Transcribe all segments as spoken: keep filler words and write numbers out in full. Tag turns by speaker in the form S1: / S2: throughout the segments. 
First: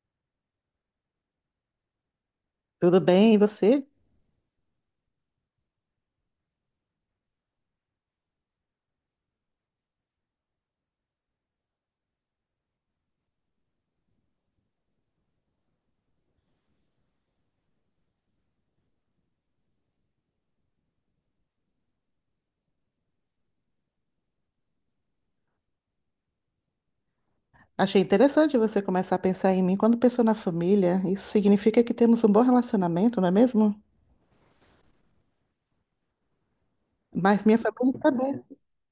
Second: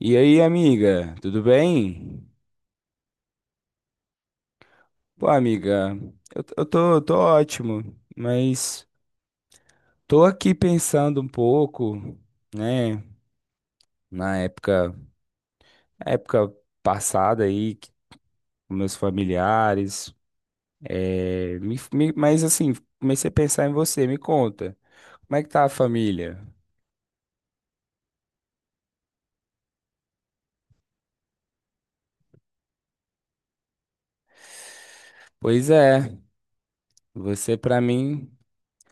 S1: E aí, amiga, tudo bem?
S2: Tudo bem, e você?
S1: Pô, amiga, eu, t- eu tô, tô ótimo, mas tô aqui pensando um pouco, né, na época, época passada aí, que- com meus familiares, é, me- me- mas assim, comecei a pensar em você, me conta, como é que tá a família?
S2: Achei interessante você começar a pensar em mim quando pensou na família. Isso significa que temos um bom relacionamento, não é mesmo?
S1: Pois é,
S2: Mas
S1: você
S2: minha
S1: pra
S2: família está
S1: mim.
S2: bem.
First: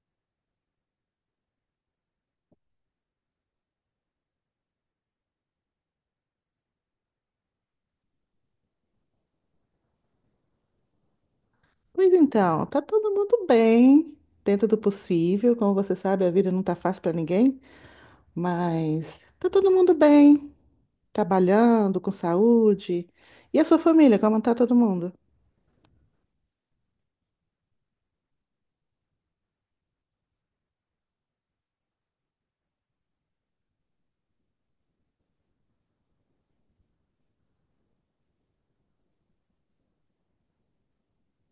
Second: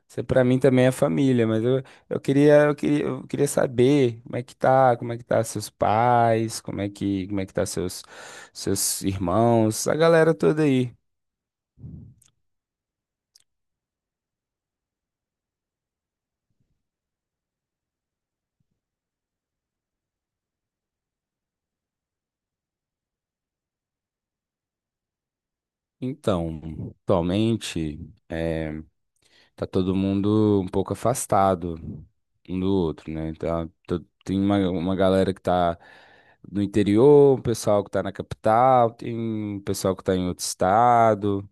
S1: Isso para mim também é família, mas eu, eu queria, eu queria, eu queria saber como é que tá, como é que tá seus pais, como é que, como é que tá seus, seus irmãos, a galera toda aí.
S2: Pois então, tá todo mundo bem, dentro do possível. Como você sabe, a vida não tá fácil para ninguém, mas tá todo mundo bem, trabalhando, com saúde. E a sua família, como tá todo mundo?
S1: Então, atualmente, eh, tá todo mundo um pouco afastado um do outro, né? Tá, to- tem uma, uma galera que tá no interior, um pessoal que tá na capital, tem um pessoal que tá em outro estado.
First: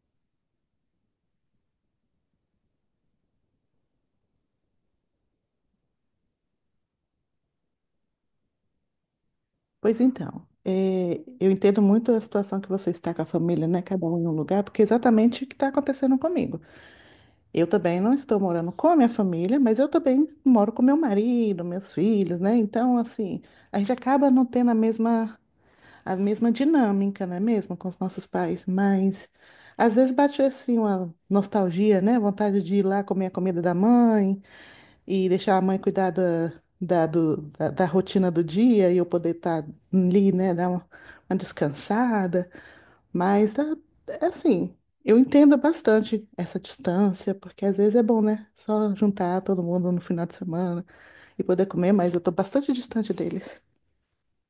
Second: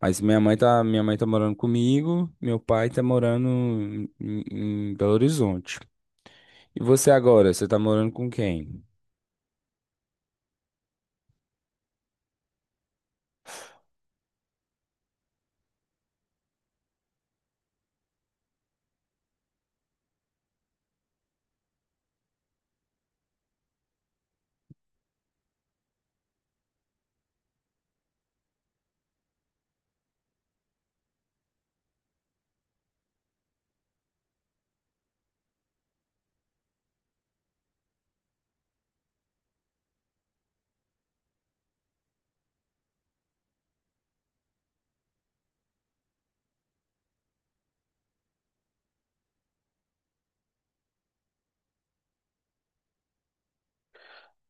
S1: Mas minha mãe tá, minha mãe tá morando comigo, meu pai tá morando em, em Belo Horizonte. E você agora, você tá morando com quem?
S2: Pois então, eh, eu entendo muito a situação que você está com a família, né? Cada um em um lugar, porque é exatamente o que está acontecendo comigo. Eu também não estou morando com a minha família, mas eu também moro com meu marido, meus filhos, né? Então, assim, a gente acaba não tendo a mesma, a mesma dinâmica, não é mesmo, com os nossos pais, mas às vezes bate assim uma nostalgia, né? Vontade de ir lá comer a comida da mãe e deixar a mãe cuidar da, da, do- da, da rotina do dia e eu poder estar ali, né? Dar uma, uma descansada. Mas ah, é assim, eu entendo bastante essa distância, porque às vezes é bom, né? Só juntar todo mundo no final de semana e poder comer, mas eu tô bastante distante deles.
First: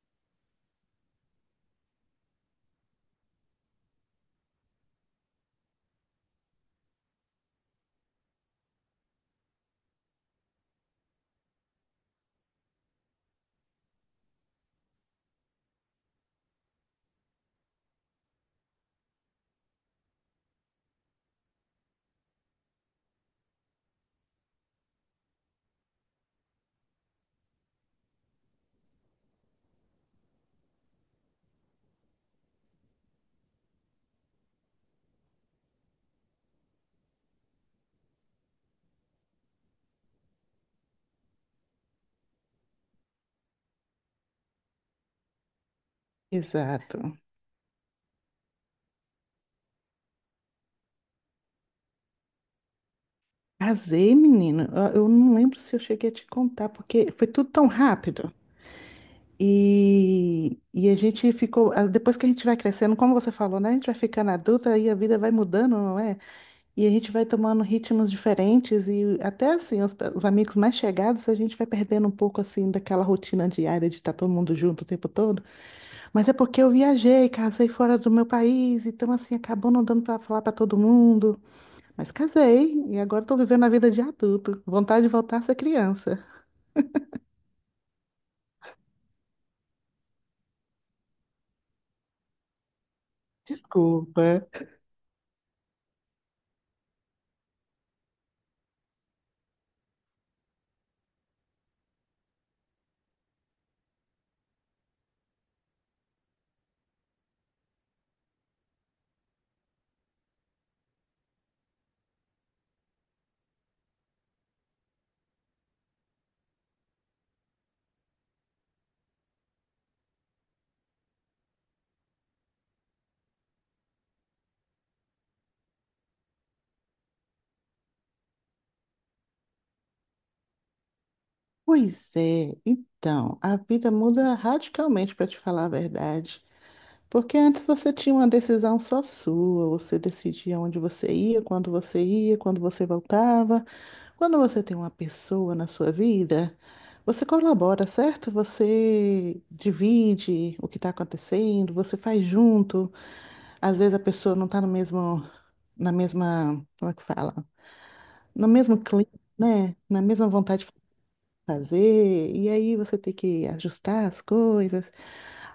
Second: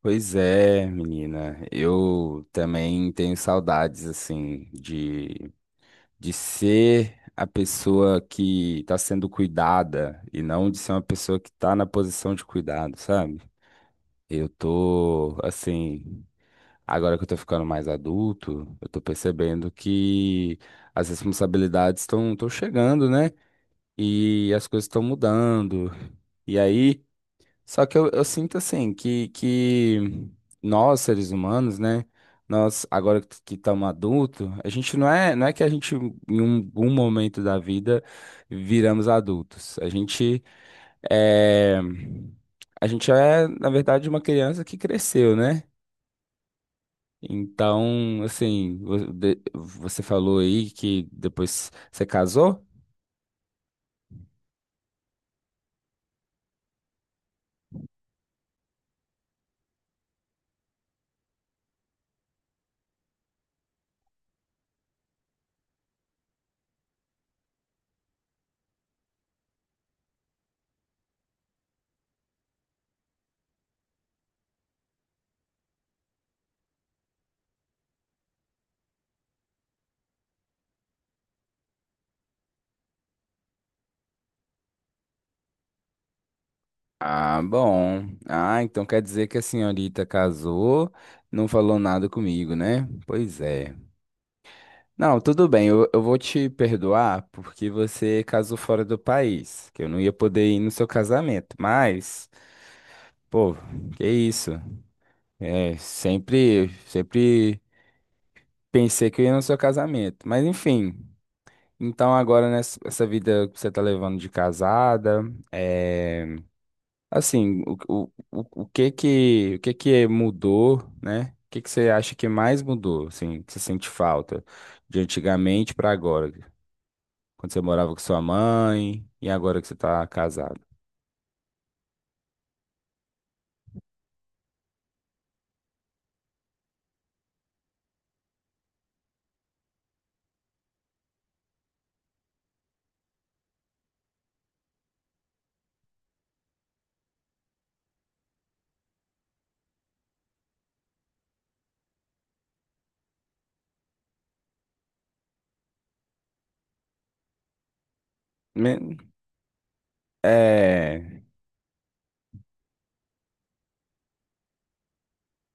S1: Pois é, menina, eu também tenho saudades, assim, de, de ser a pessoa que tá sendo cuidada e não de ser uma pessoa que tá na posição de cuidado, sabe? Eu tô, assim, agora que eu tô ficando mais adulto, eu tô percebendo que as responsabilidades estão chegando, né? E as coisas estão mudando. E aí, só que eu, eu sinto assim que, que nós, seres humanos, né? Nós, agora que que estamos adultos, a gente não é, não é que a gente, em um, um momento da vida, viramos adultos. A gente é, a gente é, na verdade, uma criança que cresceu, né?
S2: Exato.
S1: Então, assim, vo- de- você falou aí que depois você casou?
S2: Casei, menino. Eu eu não lembro se eu cheguei a te contar, porque foi tudo tão rápido. E, e a gente ficou, ah, depois que a gente vai crescendo, como você falou, né? A gente vai ficando adulta e a vida vai mudando, não é? E a gente vai tomando ritmos diferentes e até assim, os, os amigos mais chegados, a gente vai perdendo um pouco assim daquela rotina diária de estar todo mundo junto o tempo todo. Mas é porque eu viajei, casei fora do meu país, então assim, acabou não dando para falar para todo mundo. Mas casei e agora estou vivendo a vida de adulto. Vontade de voltar a ser criança.
S1: Ah, bom. Ah, então quer dizer que a senhorita casou, não falou nada comigo, né? Pois é.
S2: Desculpa.
S1: Não, tudo bem, eu, eu vou te perdoar porque você casou fora do país, que eu não ia poder ir no seu casamento, mas, pô, que isso, é, sempre, sempre pensei que eu ia no seu casamento, mas enfim, então agora nessa essa vida que você tá levando de casada, é, assim, o, o, o, o que que, o que que mudou, né? O que que você acha que mais mudou, assim, que você sente falta de antigamente pra agora? Quando você morava com sua mãe e agora que você tá casado.
S2: Pois é, então, a vida muda radicalmente, para te falar a verdade. Porque antes você tinha uma decisão só sua, você decidia onde você ia, quando você ia, quando você voltava. Quando você tem uma pessoa na sua vida, você colabora, certo? Você divide o que está acontecendo, você faz junto. Às vezes a pessoa não está no mesmo, na mesma, como é que fala? No mesmo
S1: Me-
S2: clima, né? Na mesma vontade
S1: É,
S2: fazer, e aí você tem que ajustar as coisas.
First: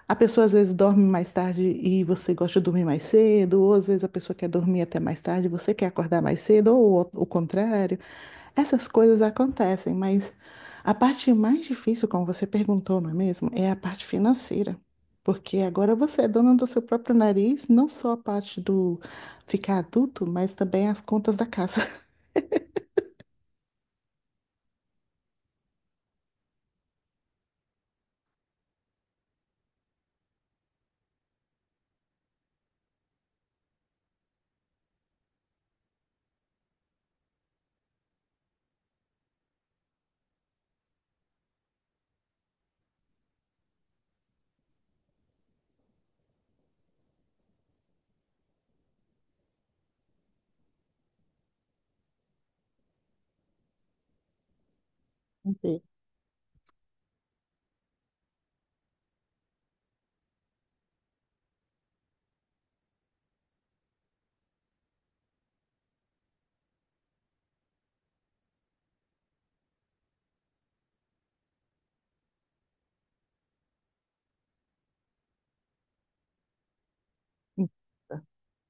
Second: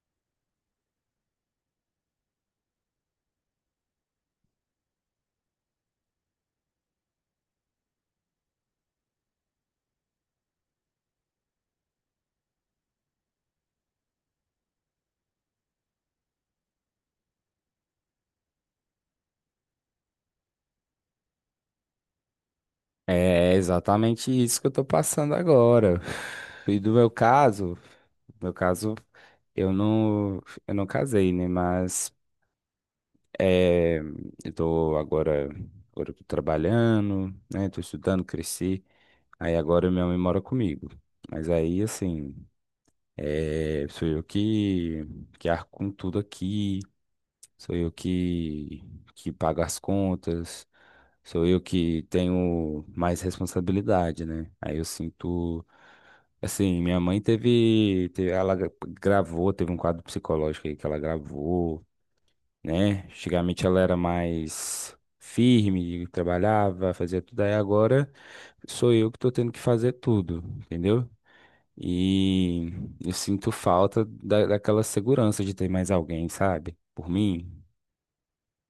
S2: A pessoa às vezes dorme mais tarde e você gosta de dormir mais cedo, ou às vezes a pessoa quer dormir até mais tarde e você quer acordar mais cedo, ou o o contrário. Essas coisas acontecem, mas a parte mais difícil, como você perguntou, não é mesmo? É a parte financeira. Porque agora você é dona do seu próprio nariz, não só a parte do ficar adulto, mas também as contas da casa.
S1: é exatamente isso que eu tô passando agora. E do meu caso, meu caso, eu não, eu não casei, né? Mas é, eu tô agora, agora eu tô trabalhando, né? Tô estudando, cresci. Aí agora minha mãe mora comigo. Mas aí, assim, é, sou eu que, que arco com tudo aqui. Sou eu que, que pago as contas, sou eu que tenho mais responsabilidade, né? Aí eu sinto. Assim, minha mãe teve, te- Ela gra- gravou, teve um quadro psicológico aí que ela gravou, né? Antigamente ela era mais firme, trabalhava, fazia tudo. Aí agora sou eu que tô tendo que fazer tudo, entendeu? E eu sinto falta da, daquela segurança de ter mais alguém, sabe? Por mim.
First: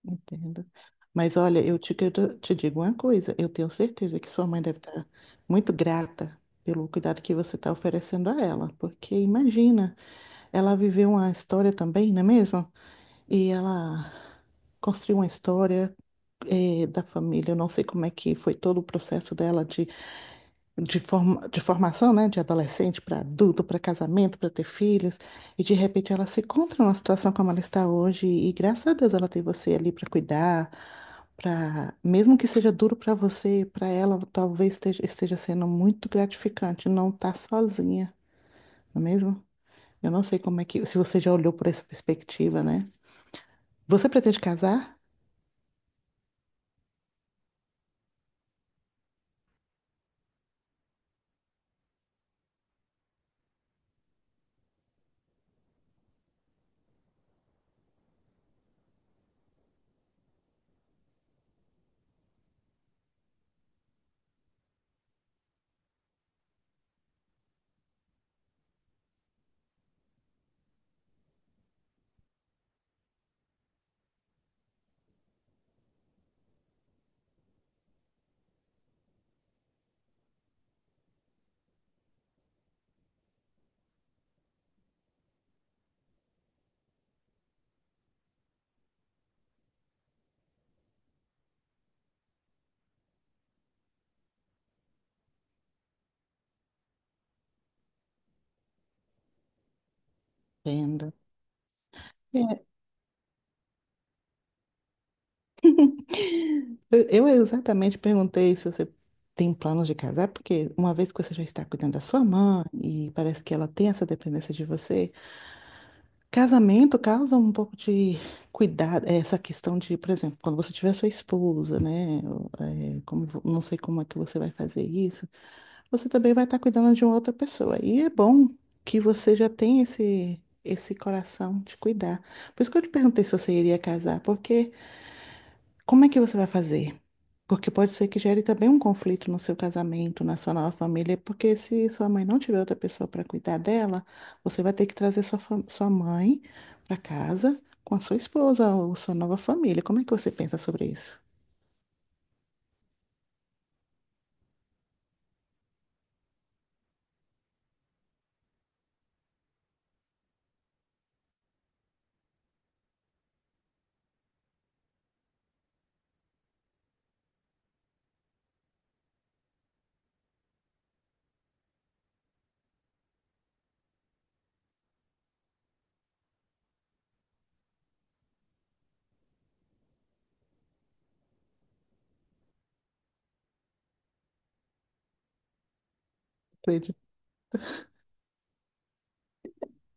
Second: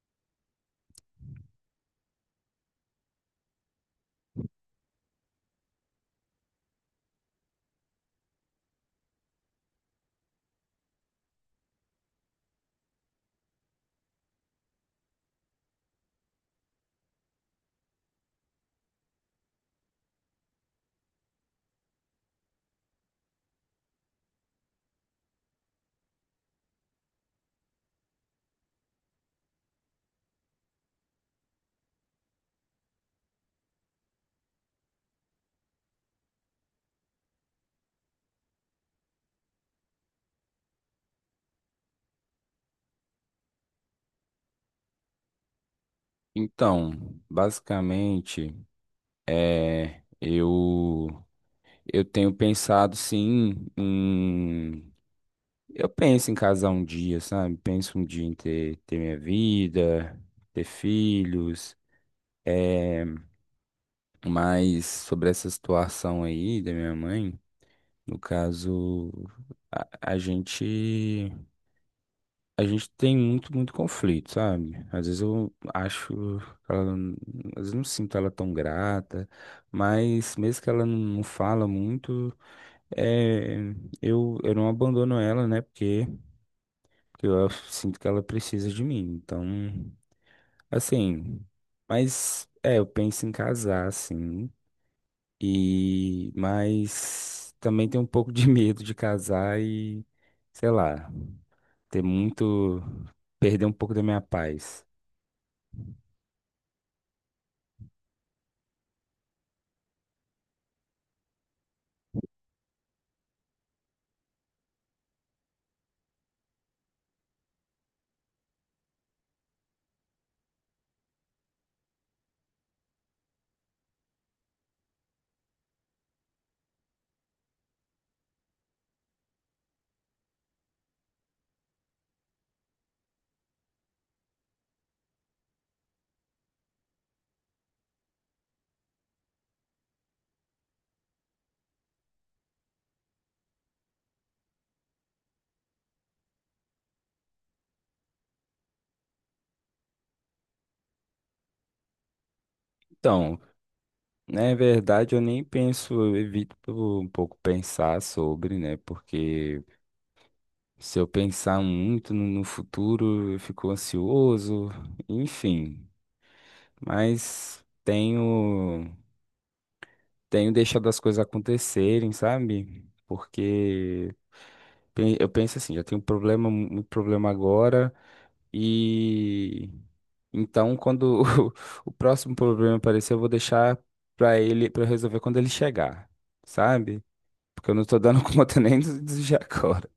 S2: Entendo. Mas olha, eu te, quero- te digo uma coisa, eu tenho certeza que sua mãe deve estar muito grata pelo cuidado que você está oferecendo a ela, porque imagina, ela viveu uma história também, não é mesmo? E ela construiu uma história eh, da família, eu não sei como é que foi todo o processo dela de, forma, de formação, né, de adolescente para adulto, para casamento, para ter filhos, e de repente ela se encontra numa situação como ela está hoje, e graças a Deus ela tem você ali para cuidar, para mesmo que seja duro para você, para ela talvez esteja, esteja sendo muito gratificante não estar sozinha, não é mesmo? Eu não sei como é que, se você já olhou por essa perspectiva, né? Você pretende casar?
S1: Então, basicamente, é, eu eu tenho pensado sim em eu penso em casar um dia, sabe? Penso um dia em ter, ter minha vida, ter filhos, é, mas sobre essa situação aí da minha mãe, no caso, a, a gente a gente tem muito, muito conflito, sabe? Às vezes eu acho que ela, n- às vezes não sinto ela tão grata, mas mesmo que ela não não fala muito, é, eu, eu não abandono ela, né? Porque, porque eu sinto que ela precisa de mim. Então, assim, mas é, eu penso em casar, sim. E, mas também tenho um pouco de medo de casar e, sei lá,
S2: Entendo.
S1: ter muito, perder um pouco da minha paz.
S2: Eu eu exatamente perguntei se você tem planos de casar, porque uma vez que você já está cuidando da sua mãe e parece que ela tem essa dependência de você, casamento causa um pouco de cuidado, é, essa questão de, por exemplo, quando você tiver sua esposa, né? Ou, é, como, vo- não sei como é que você vai fazer isso, você também vai estar cuidando de uma outra pessoa. E é bom que você já tem esse, esse coração de cuidar. Por isso que eu te perguntei se você iria casar, porque como é que você vai fazer? Porque pode ser que gere também um conflito no seu casamento, na sua nova família, porque se sua mãe não tiver outra pessoa para cuidar dela, você vai ter que trazer sua, fam- sua mãe para casa com a sua esposa ou sua nova família. Como é que você pensa sobre isso?
S1: Então, na verdade, eu nem penso, eu evito um pouco pensar sobre, né? Porque se eu pensar muito no, no futuro, eu fico ansioso, enfim. Mas tenho, tenho deixado as coisas acontecerem, sabe? Porque Pen- Eu penso assim, já tenho um problema, um um problema agora e então quando o, o próximo problema aparecer, eu vou deixar pra ele para resolver quando ele chegar,
S2: Acredito.
S1: sabe? Porque eu não tô dando conta nem dos dos de agora.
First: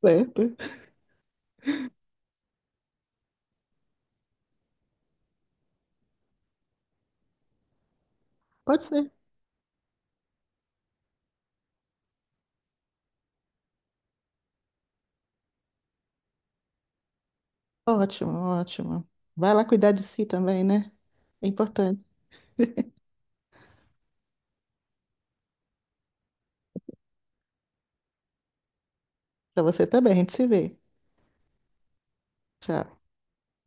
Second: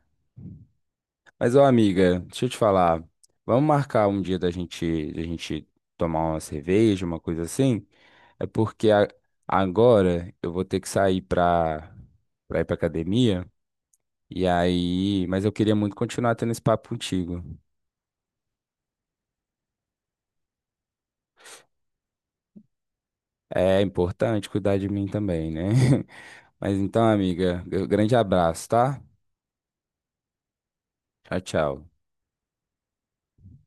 S2: Certo.
S1: Mas, ô amiga, deixa eu te falar. Vamos marcar um dia da gente, da gente tomar uma cerveja, uma coisa assim? É
S2: Pode
S1: porque a-
S2: ser.
S1: agora eu vou ter que sair pra, pra ir pra academia. E aí, mas eu queria muito continuar tendo esse papo contigo.
S2: Ótimo, ótimo. Vai lá cuidar de si também, né? É importante.
S1: É importante cuidar de mim também, né? Mas então, amiga, grande abraço, tá?
S2: Para você também, a gente se vê.
S1: Tchau, tchau.
S2: Tchau.